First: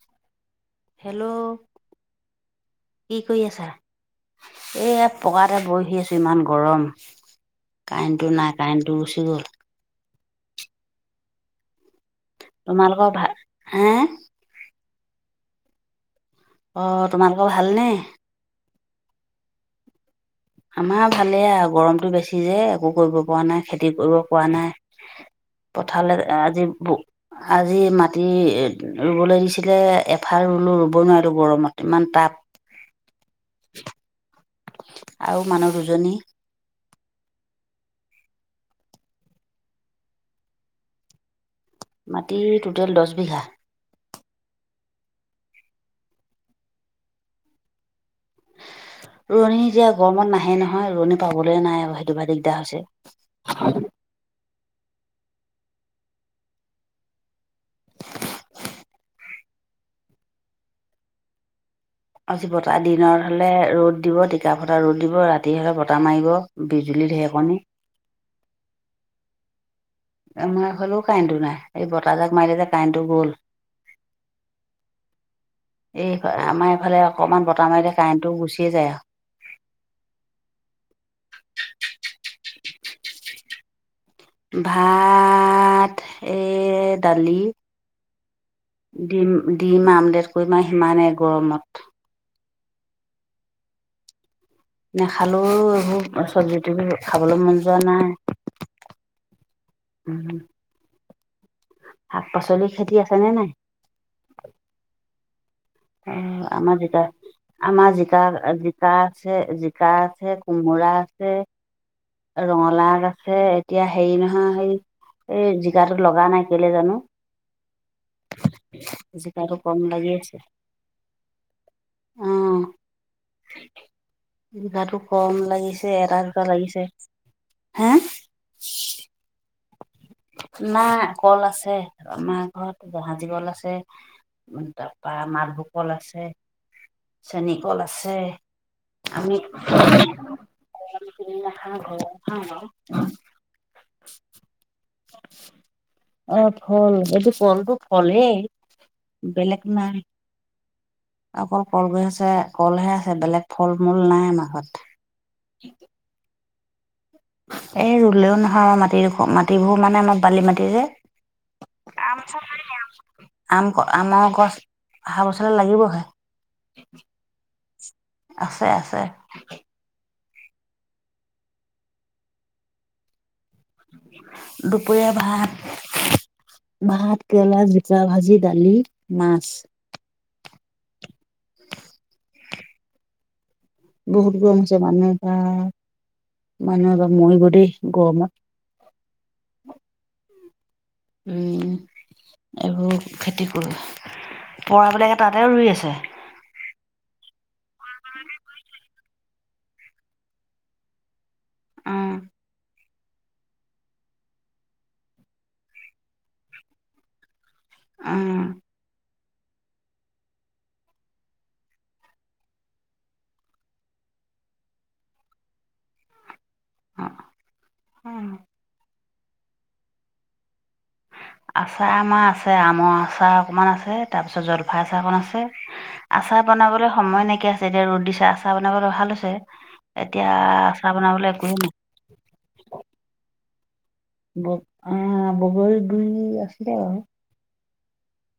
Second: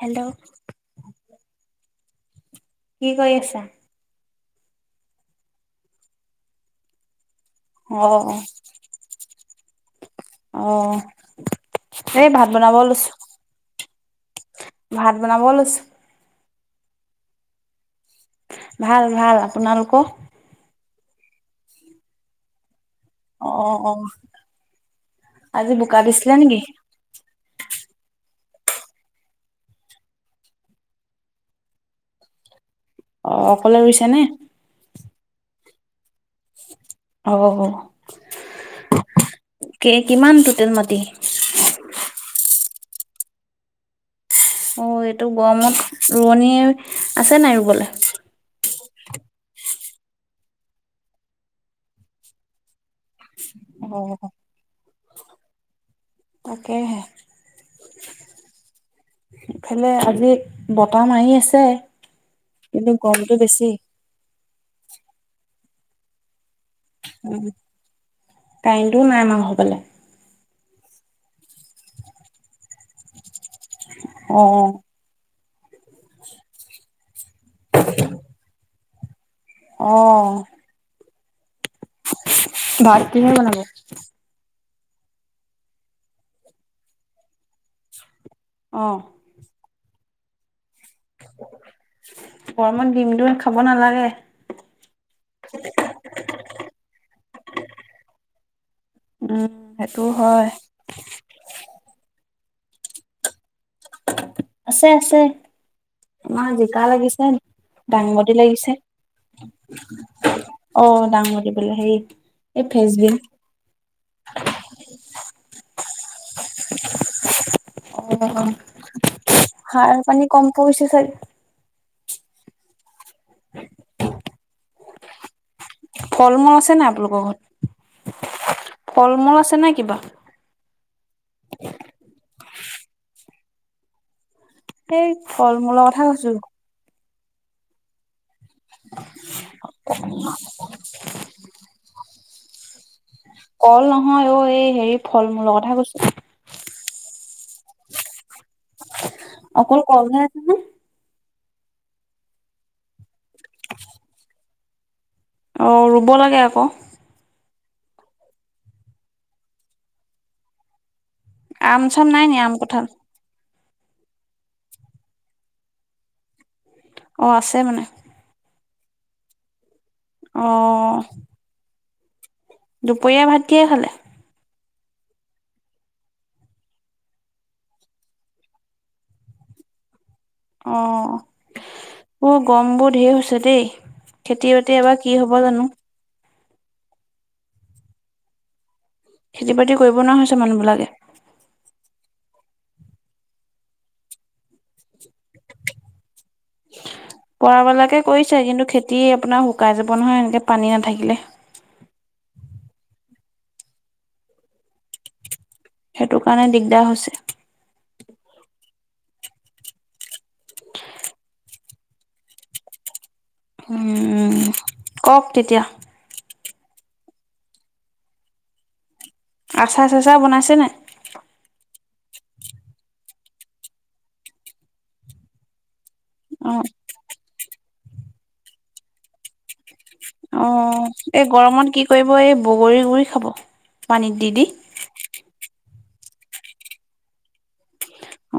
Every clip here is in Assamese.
হেল্ল' হেল্ল', কি কৰি আছা? এইয়া পকাতে বহি আছোঁ, ইমান গৰম! কাৰেণ্টটো অ', নাই, কাৰেণ্ট টো গুচি গ'ল। অ', এই ভাত বনাব তোমালোকৰ লৈছোঁ। ভাল হে ভাত বনাব লৈছোঁ। অ', তোমালোকৰ ভালনে? ভাল, ভাল, আপোনালোকৰ? আমাৰ ভালে আৰু, গৰমটো বেছি যে, একো কৰিব পোৱা নাই, অ', খেতি অ', কৰিব পৰা নাই, আজি বোকা পথাৰলৈ দিছিলে নেকি? আজি আজি মাটি ৰুবলৈ দিছিলে এফাল ৰুলো, ৰুব নোৱাৰিলো গৰমত, ইমান তাপ! অ, অকলে ৰুইছা নে? আৰু মানুহ দুজনী [unintelligible] কিমান টুটেল মাটি? মাটি টোটেল দছ বিঘা। অ', এইটো গৰমত ৰোৱনী আছে নাই ৰুবলৈ? ৰুৱণি এতিয়া গৰমত নাহে নহয় ৰুৱণি পাবলে নাই আৰু সেইটো পৰা দিগদাৰ হৈছে। [inaudible] অঁ। তাকেহে। ইফালে আজি বতাহ মাৰি আছে। আজি বতাহ কিন্তু দিনত গৰমটো হ'লে বেছি, ৰ'দ দিব টিকা ফটা ৰ'দ দিব ৰাতি হ'লে বতাহ মাৰিব বিজুলীৰ ঢেৰেকণি কাৰেণ্টো নাই আমাৰ ঘৰৰ ফালে। আমাৰ এইফালেও কাৰেণ্টো নাই এই বতাহজাক মাৰিলে যে কাৰেণ্টো গ'ল। অঁ। এই ফ আমাৰ এইফালে অকমান বতাহ মাৰিলে কাৰেণ্টো গুচিয়ে যায় আও। অঁ। ভাত কিহে বনাব? ভাত এ দালি অ'। দিম দিম আমলেট কৰিম আৰু সিমানে গৰমত। গৰমত ডিমটো খাব নালাগে। নেখালোও এইবোৰ চব্জি তব্জি খাবলৈ মন যোৱা নাই। উম সেইটোও উম, হয়। শাক পাচলি খেতি আছেনে নাই? আছে আছে। অ আমাৰ জিকা লাগিছে দেউতাই আমাৰ জিকা, দাংবডী লাগিছে জিকা আছে, জিকা আছে কোমোৰা অ' আছে দাংবডী বোলে হেৰি এই ফেচ ৰঙালাও আগ বিন। আছে এতিয়া হেৰি নহয় হেই এই জিকাটো লগা নাই, কেলে জানো? অ জিকাটো কম সাৰ লাগি পানী কম পৰিছে চাগে। অঁ। [inaudible] জিকাটো কম লাগিছে এটা ফল দুটা মূল আছে লাগিছে। নাই আপোনালোকৰ ঘৰত? হে? ফল মূল আছে নাই কিবা? নাই কল আছে, আমাৰ ঘৰত জাহাজী কল আছে এই তাৰপা ফল মালভোগ মূলৰ কল কথা আছে কৈছো চেনী কল আছে আমি কল আমি কিনি নাখাওঁ ঘৰৰ খাওঁ বাও। কল নহয় অ এই হেৰি ফল মূলৰ কথা কৈছোঁ। অ ফল এইটো কলটো ফলেই। বেলেগ অকল নাই কলহে আছে নে? অকল কল গছ আছে কলহে আছে বেলেগ ফল মূল নাই আমাৰ ঘৰত। অঁ ৰুব লাগে আক। এই ৰুলেও নহয় আমাৰ মাটিডোখ মাটিবোৰ মানে আমাৰ বালি মাটি যে। আম চাম নাই নিকি? আম চাম। আম আমৰ গছ অহাবছৰ লে লাগিবগে। অ আছে মানে? আছে আছে। অঁ। দুপৰীয়া ভাত কিয়ে খালে? দুপৰীয়া ভাত ভাত কেৰেলা, জিকা ভাজি, দালি, মাছ। অঁ, উম গৰমবোৰ ধেই হৈছে দেই। বহুত গৰম হৈছে খেতি-বাতি এইবাৰ মানুহ কি বা হ'ব জানোঁ? মানুহ এইবাৰ মৰিব দেই গৰমত। খেতি-বাতি কৰিব নোৱাৰা হৈছে মানুহবিলাকে। উম, এইবোৰ খেতি কৰোঁ। অঁ, বোলে তাতে ৰুই আছে। কৰাবিলাকে কৰিছে। কিন্তু খেতি আপোনাৰ শুকাই যাব নহয় এনেকে পানী নাথাকিলে। অঁ। সেইটো কাৰণে দিগদাৰ হৈছে। উম। [unintelligible] হম। কওক তেতিয়া। অহ, উম। আচাৰ-চাচাৰ বনাইছেনে নাই? আচাৰ আমাৰ আছে। ‌ আমৰ আচাৰ অকণমান আছে, তাৰ‌ পিছত জলফাই আচাৰ অকণমান আছে। [inaudible] আচাৰ বনাবলৈ সময় নাইকিয়া হৈছে। এতিয়া ৰ'দ দিছে, আচাৰ বনাবলৈ ভাল হৈছে। এতিয়া আচাৰ বনাবলৈ একোৱেই নাই। অই মই বগৰী গুৰি খাব। পানীত দি দি অঁ বগ অ', বগৰী গুৰি আছে?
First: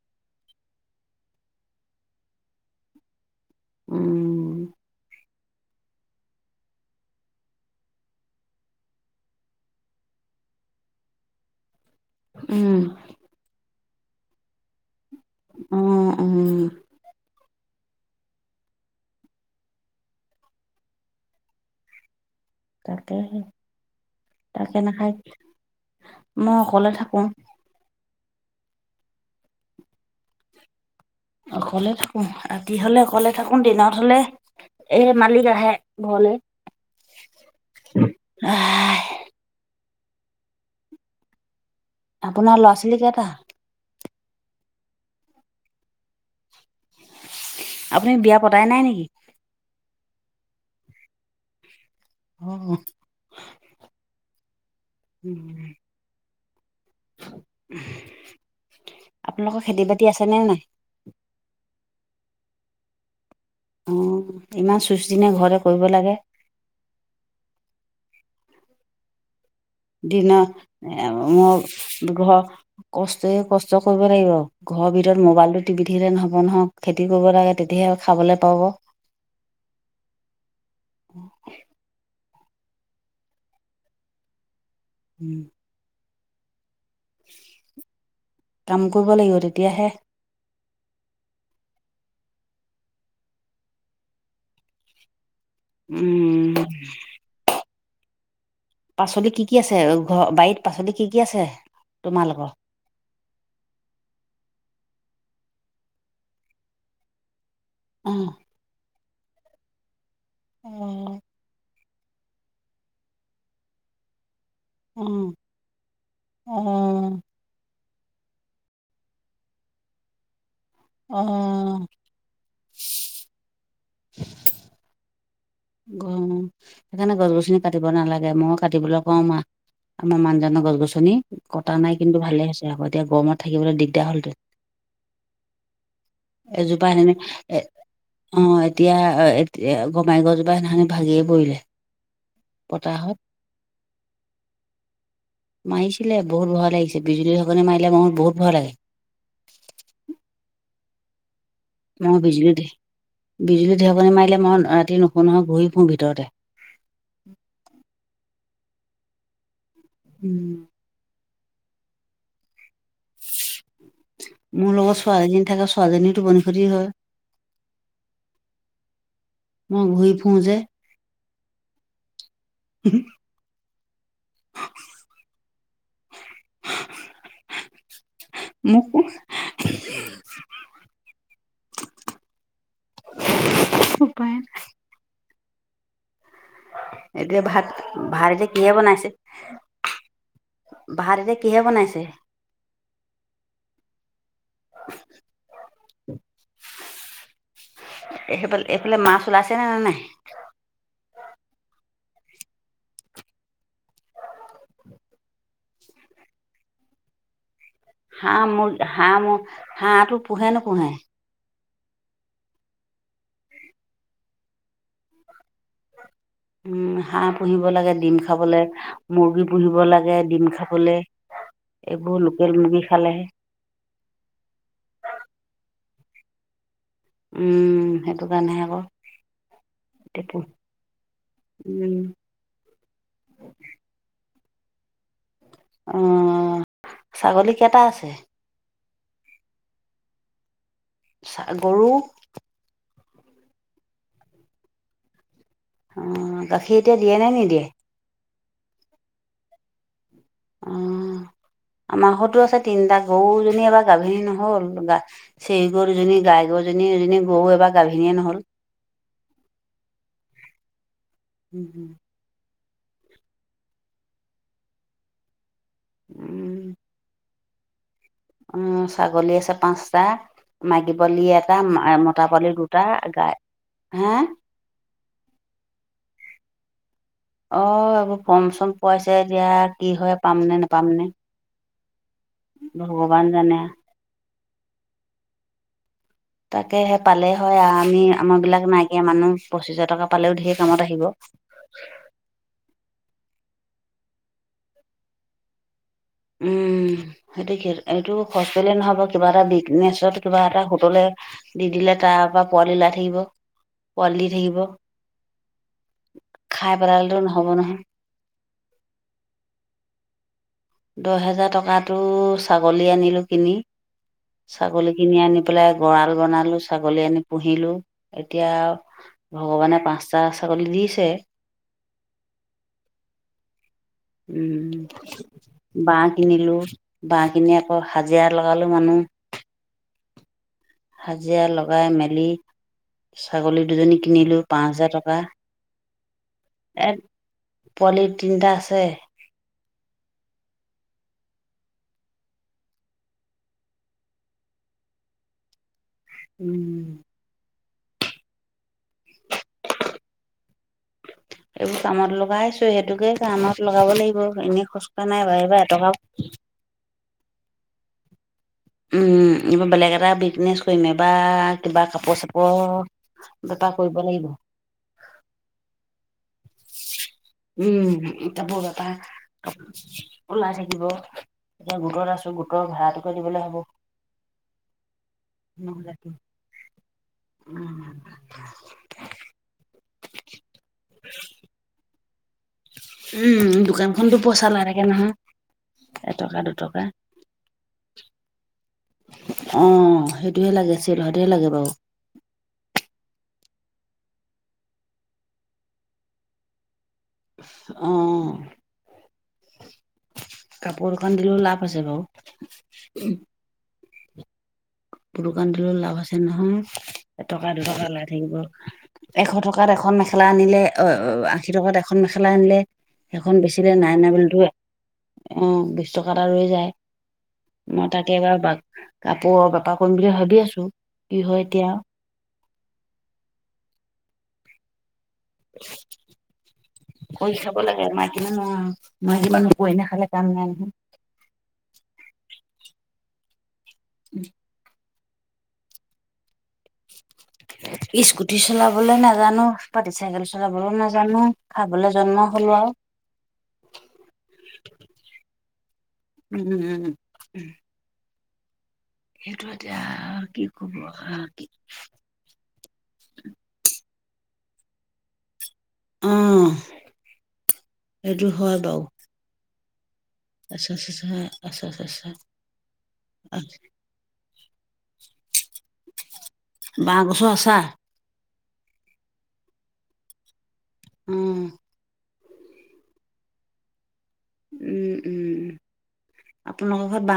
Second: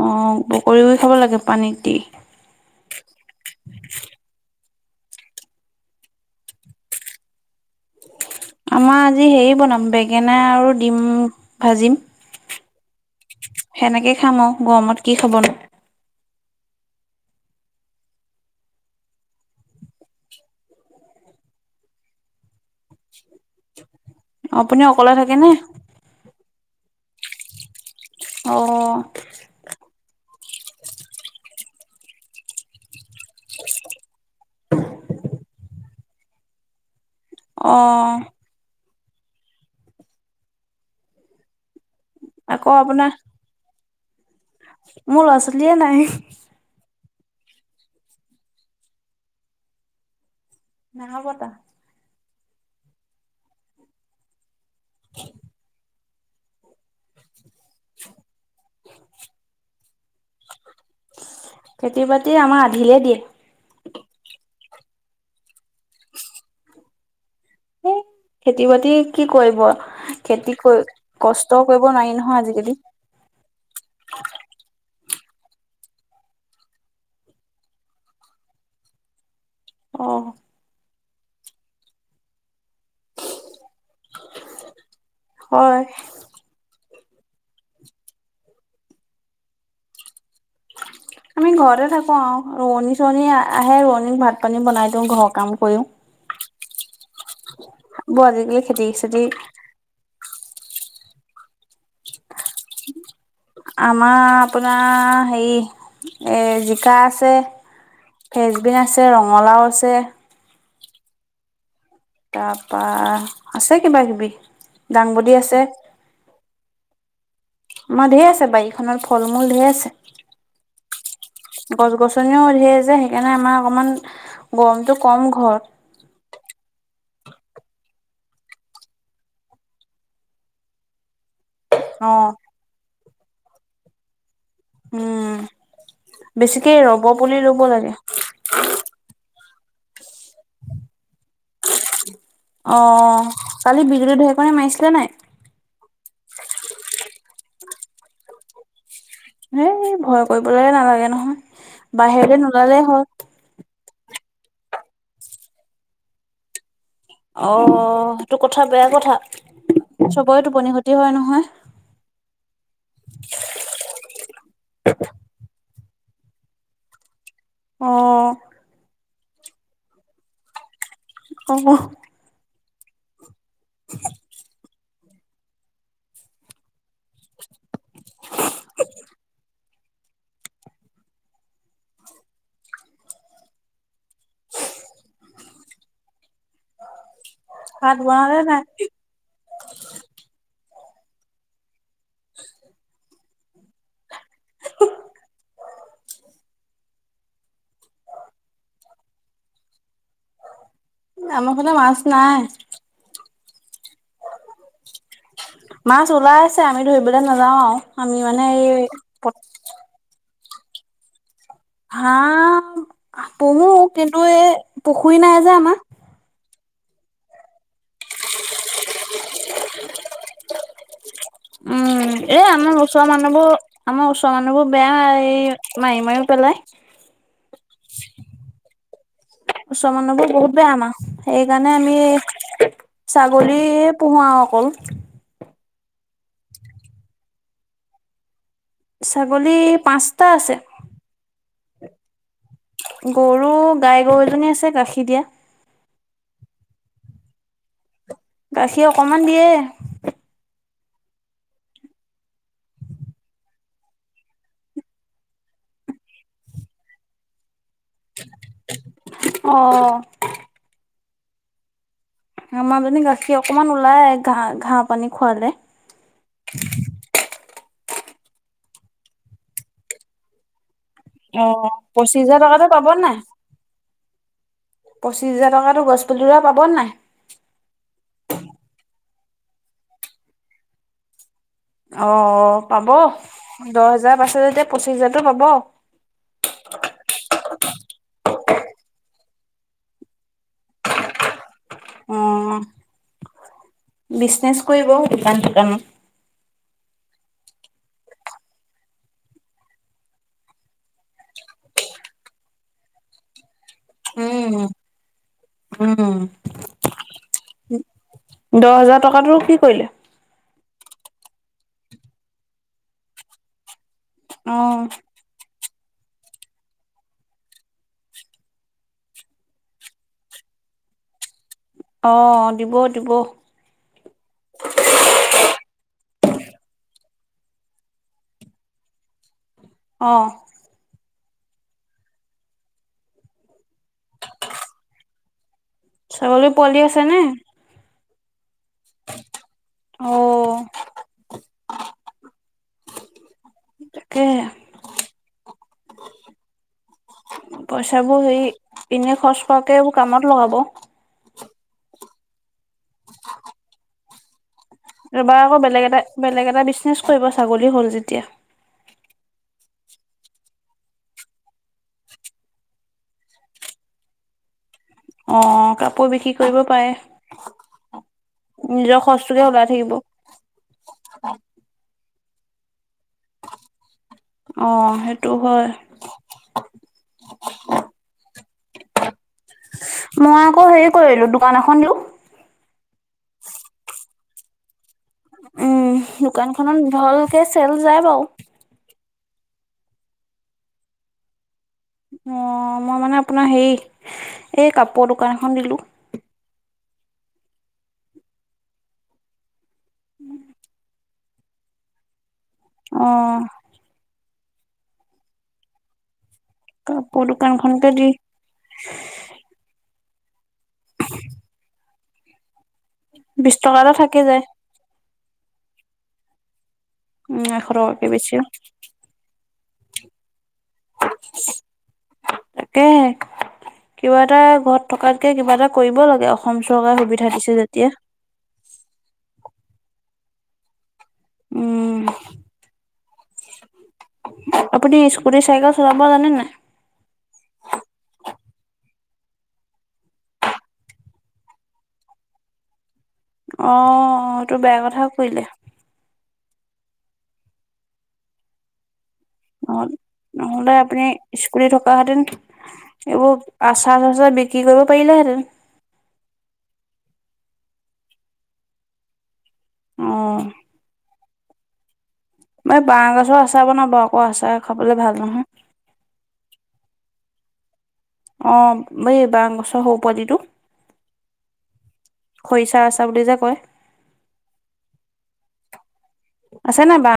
অ', বগৰী গুৰি খাব লাগে পানীত দি। অঁ আমাৰ আজি হেৰি বনাম, বেঙেনা আৰু ডিম। ভাজিম। উম। সেনেকে খাম আৰু। গৰমত কি খাবনো। অঁ, উম। তাকে। তাকে আপুনি অকলে নাখায়, থাকে নে? মই অকলে থাকুং। অঁ। অকলে থাকোঁ। ৰাতি হ'লে অকলে থাকোঁ। দিনত হ'লে এ' মালিক আহে ঘৰলে। [inaudible] [unintelligible] আহ। আপোনাৰ আকৌ ল'ৰা-ছোৱালী আপোনাৰ কেইটা? মোৰ ল'ৰা-ছোৱালীয়ে নাই। আপুনি বিয়া পতাই নাই নেকি? নাই পতা। অঁ, উম। উম, আপোনালোকৰ খেতি-বাতি আছে নে নাই? খেতি-বাতি আমাৰ আধিলে দিয়ে। উম, ইমান চুচটি নে? ঘৰতে কৰিব লাগে। ওঁ, সেই খেতি-বাতি কি কৰিব আও? দিনত খেতি ক- কষ্ট কৰিব নোৱাৰি নহয় আজিকালি। কষ্ট এই, কষ্ট কৰিবই লাগিব। ঘৰৰ ভিতৰত মোবাইলটো টিপি থাকিলে নহ'ব নহয়। খেতি কৰিব লাগে, তেতিয়াহে খাবলৈ পাব। অহ। উম। হয় কাম কৰিব লাগিব তেতিয়াহে [unintelligible] আমি ঘৰতে থাকোঁ আও, ৰোৱনী-চোৱনী আ আহে ৰোৱনীক ভাত-পানী বনাই দিওঁ। ঘৰৰ কাম কৰিম উম [unintelligible] বৰ আজিকালি খেতি চেতি পাচলি কি কি আছে ঘ বাৰীত পাচলি কি কি আছে তোমালোকৰ? [unintelligible] আমাৰ আপোনাৰ হেই এ জিকা আছে, উম ফেচবিন আছে, ৰঙালাওঁ আছে উম আ তাৰপা আছে কিবাকিবি দাংবডী আছে অ' আমাৰ ধেৰ আছে বাৰীখনৰ ফল-মূল ধেৰ আছে। অ' গছ গছ নিউ ঢেৰ যে সেইকাৰণে আমাৰ অকমান গৰমটো কম ঘৰত। সেইকাৰণে গছ-গছনি কাটিব নালাগে ময়ো কাটিবলৈ কওঁ মাঁক আমাৰ মানজনৰ গছ-গছনি কটা নাই অ কিন্তু ভালে হৈছে আকৌ এতিয়া গৰমত থাকিবলে দিগদাৰ হল হেতেন। উম বেছিকে এজোপা ৰ'ব পুলি সেনে ৰোৱ লাগে। অ এতিয়া এ গমাৰী গছজোপা সেইদিনাখনি ভাগিয়ে পৰিলে। অ পতাহত কালি বিজুলী-ঢেৰেকনি মাৰিছিলে নাই? মাৰিছিলে বহুত ভয় লাগিছে বিজুলী ঢেৰেকনি মাৰিলে মো বহুত ভয় লাগে। সেই ভয় কৰিবলে নালাগে নহয়। ম বাহিৰলৈ বিজুলী ঢে নোলালেই হ'ল বিজুলী ঢেৰেকনি মাৰিলে মই ৰাতি নুশু নহয় ঘূৰি ফুুৰো ভিতৰতে। অ তো কথা বেয়া কথা, চবৰে উম, টোপনি ক্ষতি হয় নহয়। মোৰ লগত ছোৱালীজনী থাকে ছোৱীজনী টোপনি ক্ষতি হয়। অ মই ঘুই-ফু যে। ক'ক [unintelligible] [unintelligible] মো কো [inaudible] [unintelligible] এতিয়া ভাত-ভাত বনালে এতিয়া নাই কিহে বনাইছে? ভাত এতিয়া কিহে বনাইছে? [inaudible] [unintelligible] সেফা, এইফালে মাছ ওলাইছেনে নাই? এ আম' ফালে মাছ নাই। মাছ ওলাইছে আমি ধৰিবলে নাযাওঁ আৱ আমি মানে হাঁহ মোৰ এই হাঁহ মোৰ হাঁহটো পোহে-নোপোহে? হাঁহ পুহো কিন্তু এই পুখুৰী নাই যে আমা উম হাঁহ পোহিব লাগে ডিম খাবলে, মুৰ্গী পোহিব লাগে ডিম খাবলে। উম, এইবোৰ এই লোকেল আমাৰ মুৰ্গী ওচৰৰ খালেহে মানুহবোৰ আমাৰ ওচৰৰ মানুহবোৰ বেয়া এই মাৰি মাৰিওঁ পেলাই। উম, সেইটো কাৰণেহে আকৌ। ওচৰৰ মানুহবোৰ এতিয়া বহুত বেয়া আমাৰ সেইকাৰণে উম আমি ছাগলীয়ে পোহো আৰু অকল। অ', ছাগলী কেইটা আছে? ছাগলী পাঁচটা আছে। ছা, গৰু? গৰু গাই গৰু এজনী আছে, গাখীৰ দিয়া। অ', গাখীৰ এতিয়া দিয়ে নে নিদিয়ে? গাখীৰ অকমান দিয়ে। অ', আমাৰ ঘৰতো আছে তিনটা, গৰুজনী এবাৰ গাভিনী নহ'ল গা সেই গৰুজনী, গাই গৰুজনী, এজনী গৰু এবাৰ গাভিনীয়ে নহ'ল। অ'। হু, হু। আমাৰজনী গাখীৰ অকমান ওলাই, ঘা-ঘাঁহ পানী খোৱালে। উম, ছাগলী আছে পাঁচটা। মাইকী পোৱালি অ এটা মা-মতা পঁচিছ হাজাৰ পোৱালি টকাটো দুটা পাব নাই গাই, হা? পঁচিছ হাজাৰ টকাটো, গছপুলিৰা পাব নাই? অ' এইবোৰ ফৰ্ম চম পোৱাইছে, এতিয়া কি হয় পামনে নাপাম নে। অ' পাব। ভগৱান জানে দহ হাজাৰ পাছত যেতিয়া পঁচিছ হাজাৰটো পাব। তাকে সেই পালে হয়, আমি আমাৰবিলাক নাইকিয়া মানুহ, পঁচিছ হাজাৰ টকা পালেও ধেৰ কামত আহিব। অ'। বিজনেচ কৰিব দোকান চোকানত। উম। সেইটো কি এইটো হস্পিেল নহ'ব, কিবা এটা বিজনেচত, কিবা এটা হোটলে দি দিলে তাৰ পৰা পোৱাললি ওলাই থাকিব, পোৱালি দি থাকিব। উম, উম। খাই পেলালেতো নহ'ব নহয়। দহ হাজাৰ টকাটো কি কৰিলে? দহ হেজাৰ টকাটো ছাগলী আনিলোঁ কিনি, অ', ছাগলী কিনি আনি প পেলাই গঁৰাল বনালোঁ, ছাগলী আনি পুহিলোঁ এতিয়া ভগৱানে পাঁচটা ছাগলী দিছে। অ' দিব দিব। উম। বাঁহ কিনিলোঁ, বাঁহ কিনি আকৌ হাজিৰা লগালোঁ মানুহ। অ'। হাজিৰা লগাই মেলি ছাগলী দুজনী কিনিলোঁ পাঁচ হাজাৰ টকা। ছাগলী পোৱালি এ, আছেনে? পোৱালি তিনটা আছে। অ'। তাকে। উম। পইচাবোৰ হেৰি এনে খৰচ কৰাতকে এইবোৰ কামত লগাব। এইবোৰ কামত লগাইছোঁ, সেইটোকে কামত লগাব লাগিব এনেই খচ এবাৰ আকৌ বেলেগ এটা বেলেগ এটা বিজনেছ কৰিব ছাগলী হ'ল যেতিয়া। এইবাৰ বেলেগ এটা বিজনেছ কৰিম এইবাৰ কিবা কাপোৰ চাপোৰ। বেপাৰ কৰিব লাগিব। অ কাপোৰ বিক্ৰী কৰিব পাৰে। উম কাপোৰ নিজৰ খৰচটোকে বেপাৰ ওলাই থাকিব ওলাই থাকিব এতিয়া গোটত আছোঁ গোটৰ ভাড়াটোকে দিবলৈ হ'ব। অ সেইটো হয়। নহ'লে উম মই আকৌ হেৰি কৰিলোঁ, দোকান এখন দিলোঁ। উম দোকানখনতো পইচা ওলাই থাকে নহয়। উম এটকা দোকানখনত দুটকা ভালকৈ চেল যায় বাৰু। অ সেইটোহে লাগে চেল হোৱাটোহে লাগে বাৰু। অ মই মানে আপোনাৰ হেৰি এই কাপোৰ দোকান এখন দিলোঁ। অ কাপোৰ দোকান দিলেও লাভ আছে বাৰু। অ দোকান দিলেও লাভ আছে নহয়, কাপোৰ এটকা দুটকা দোকানখনকে ওলাই দি থাকিব। এশ টকাত এখন মেখেলা আনিলে, অ অ আশী টকাত এখন মেখেলা আনিলে সেইখন বিশ বেচিলে টকা নাই এটা নাই থাকি বুলিতো যায় অ বিশ টকা এটা ৰৈ যায়। উম এশ মই টকাকে তাকে এইবাৰ বেচিও বা কাপোৰৰ বেপাৰ কৰিম বুলি ভাবি আছোঁ কি হয় এতিয়া। তাকেহে কিবা এটা ঘৰ ত থকাতকে কিবা এটা কৰিব লাগে অসম চৰকাৰে সুবিধা কৰি খাব দিছে যেতিয়া। [inaudible] উম [unintelligible] আপুনি স্কুটি চাইকেল চলাব জানে নাই? স্কুটি চলাবলৈ নাজানোঁ, পাটি চাইকেল চলাবলৈও নাজানোঁ, খাবলৈ জন্ম হলো আৰু। অ এইতো বেয়া কথা কৰিলে। ওম ওম। সেইটো এতিয়া অ কি নহ'লে কব আপুনি আৰু কি? [inaudible] এইবোৰ আচাৰ চাচাৰ বিক্ৰী কৰিব পাৰিলেহেঁতেন। অ সেইটো হয় বাৰু। অ আচাৰ চাচাৰ, আচাৰ চাচাৰ এই বাঁহ গছৰ আচাৰ বনাব আকৌ আচাৰ খাবলৈ ভাল নহয়। বাঁহ গছৰ আচাৰ। অ বাঁহ গছৰ সৰু পোৱালিটো। উম খৰিচাৰ আচাৰ বুলি যে কয়। উম উম, আছে আপোনালোকৰ নাই ঘৰত বাঁহ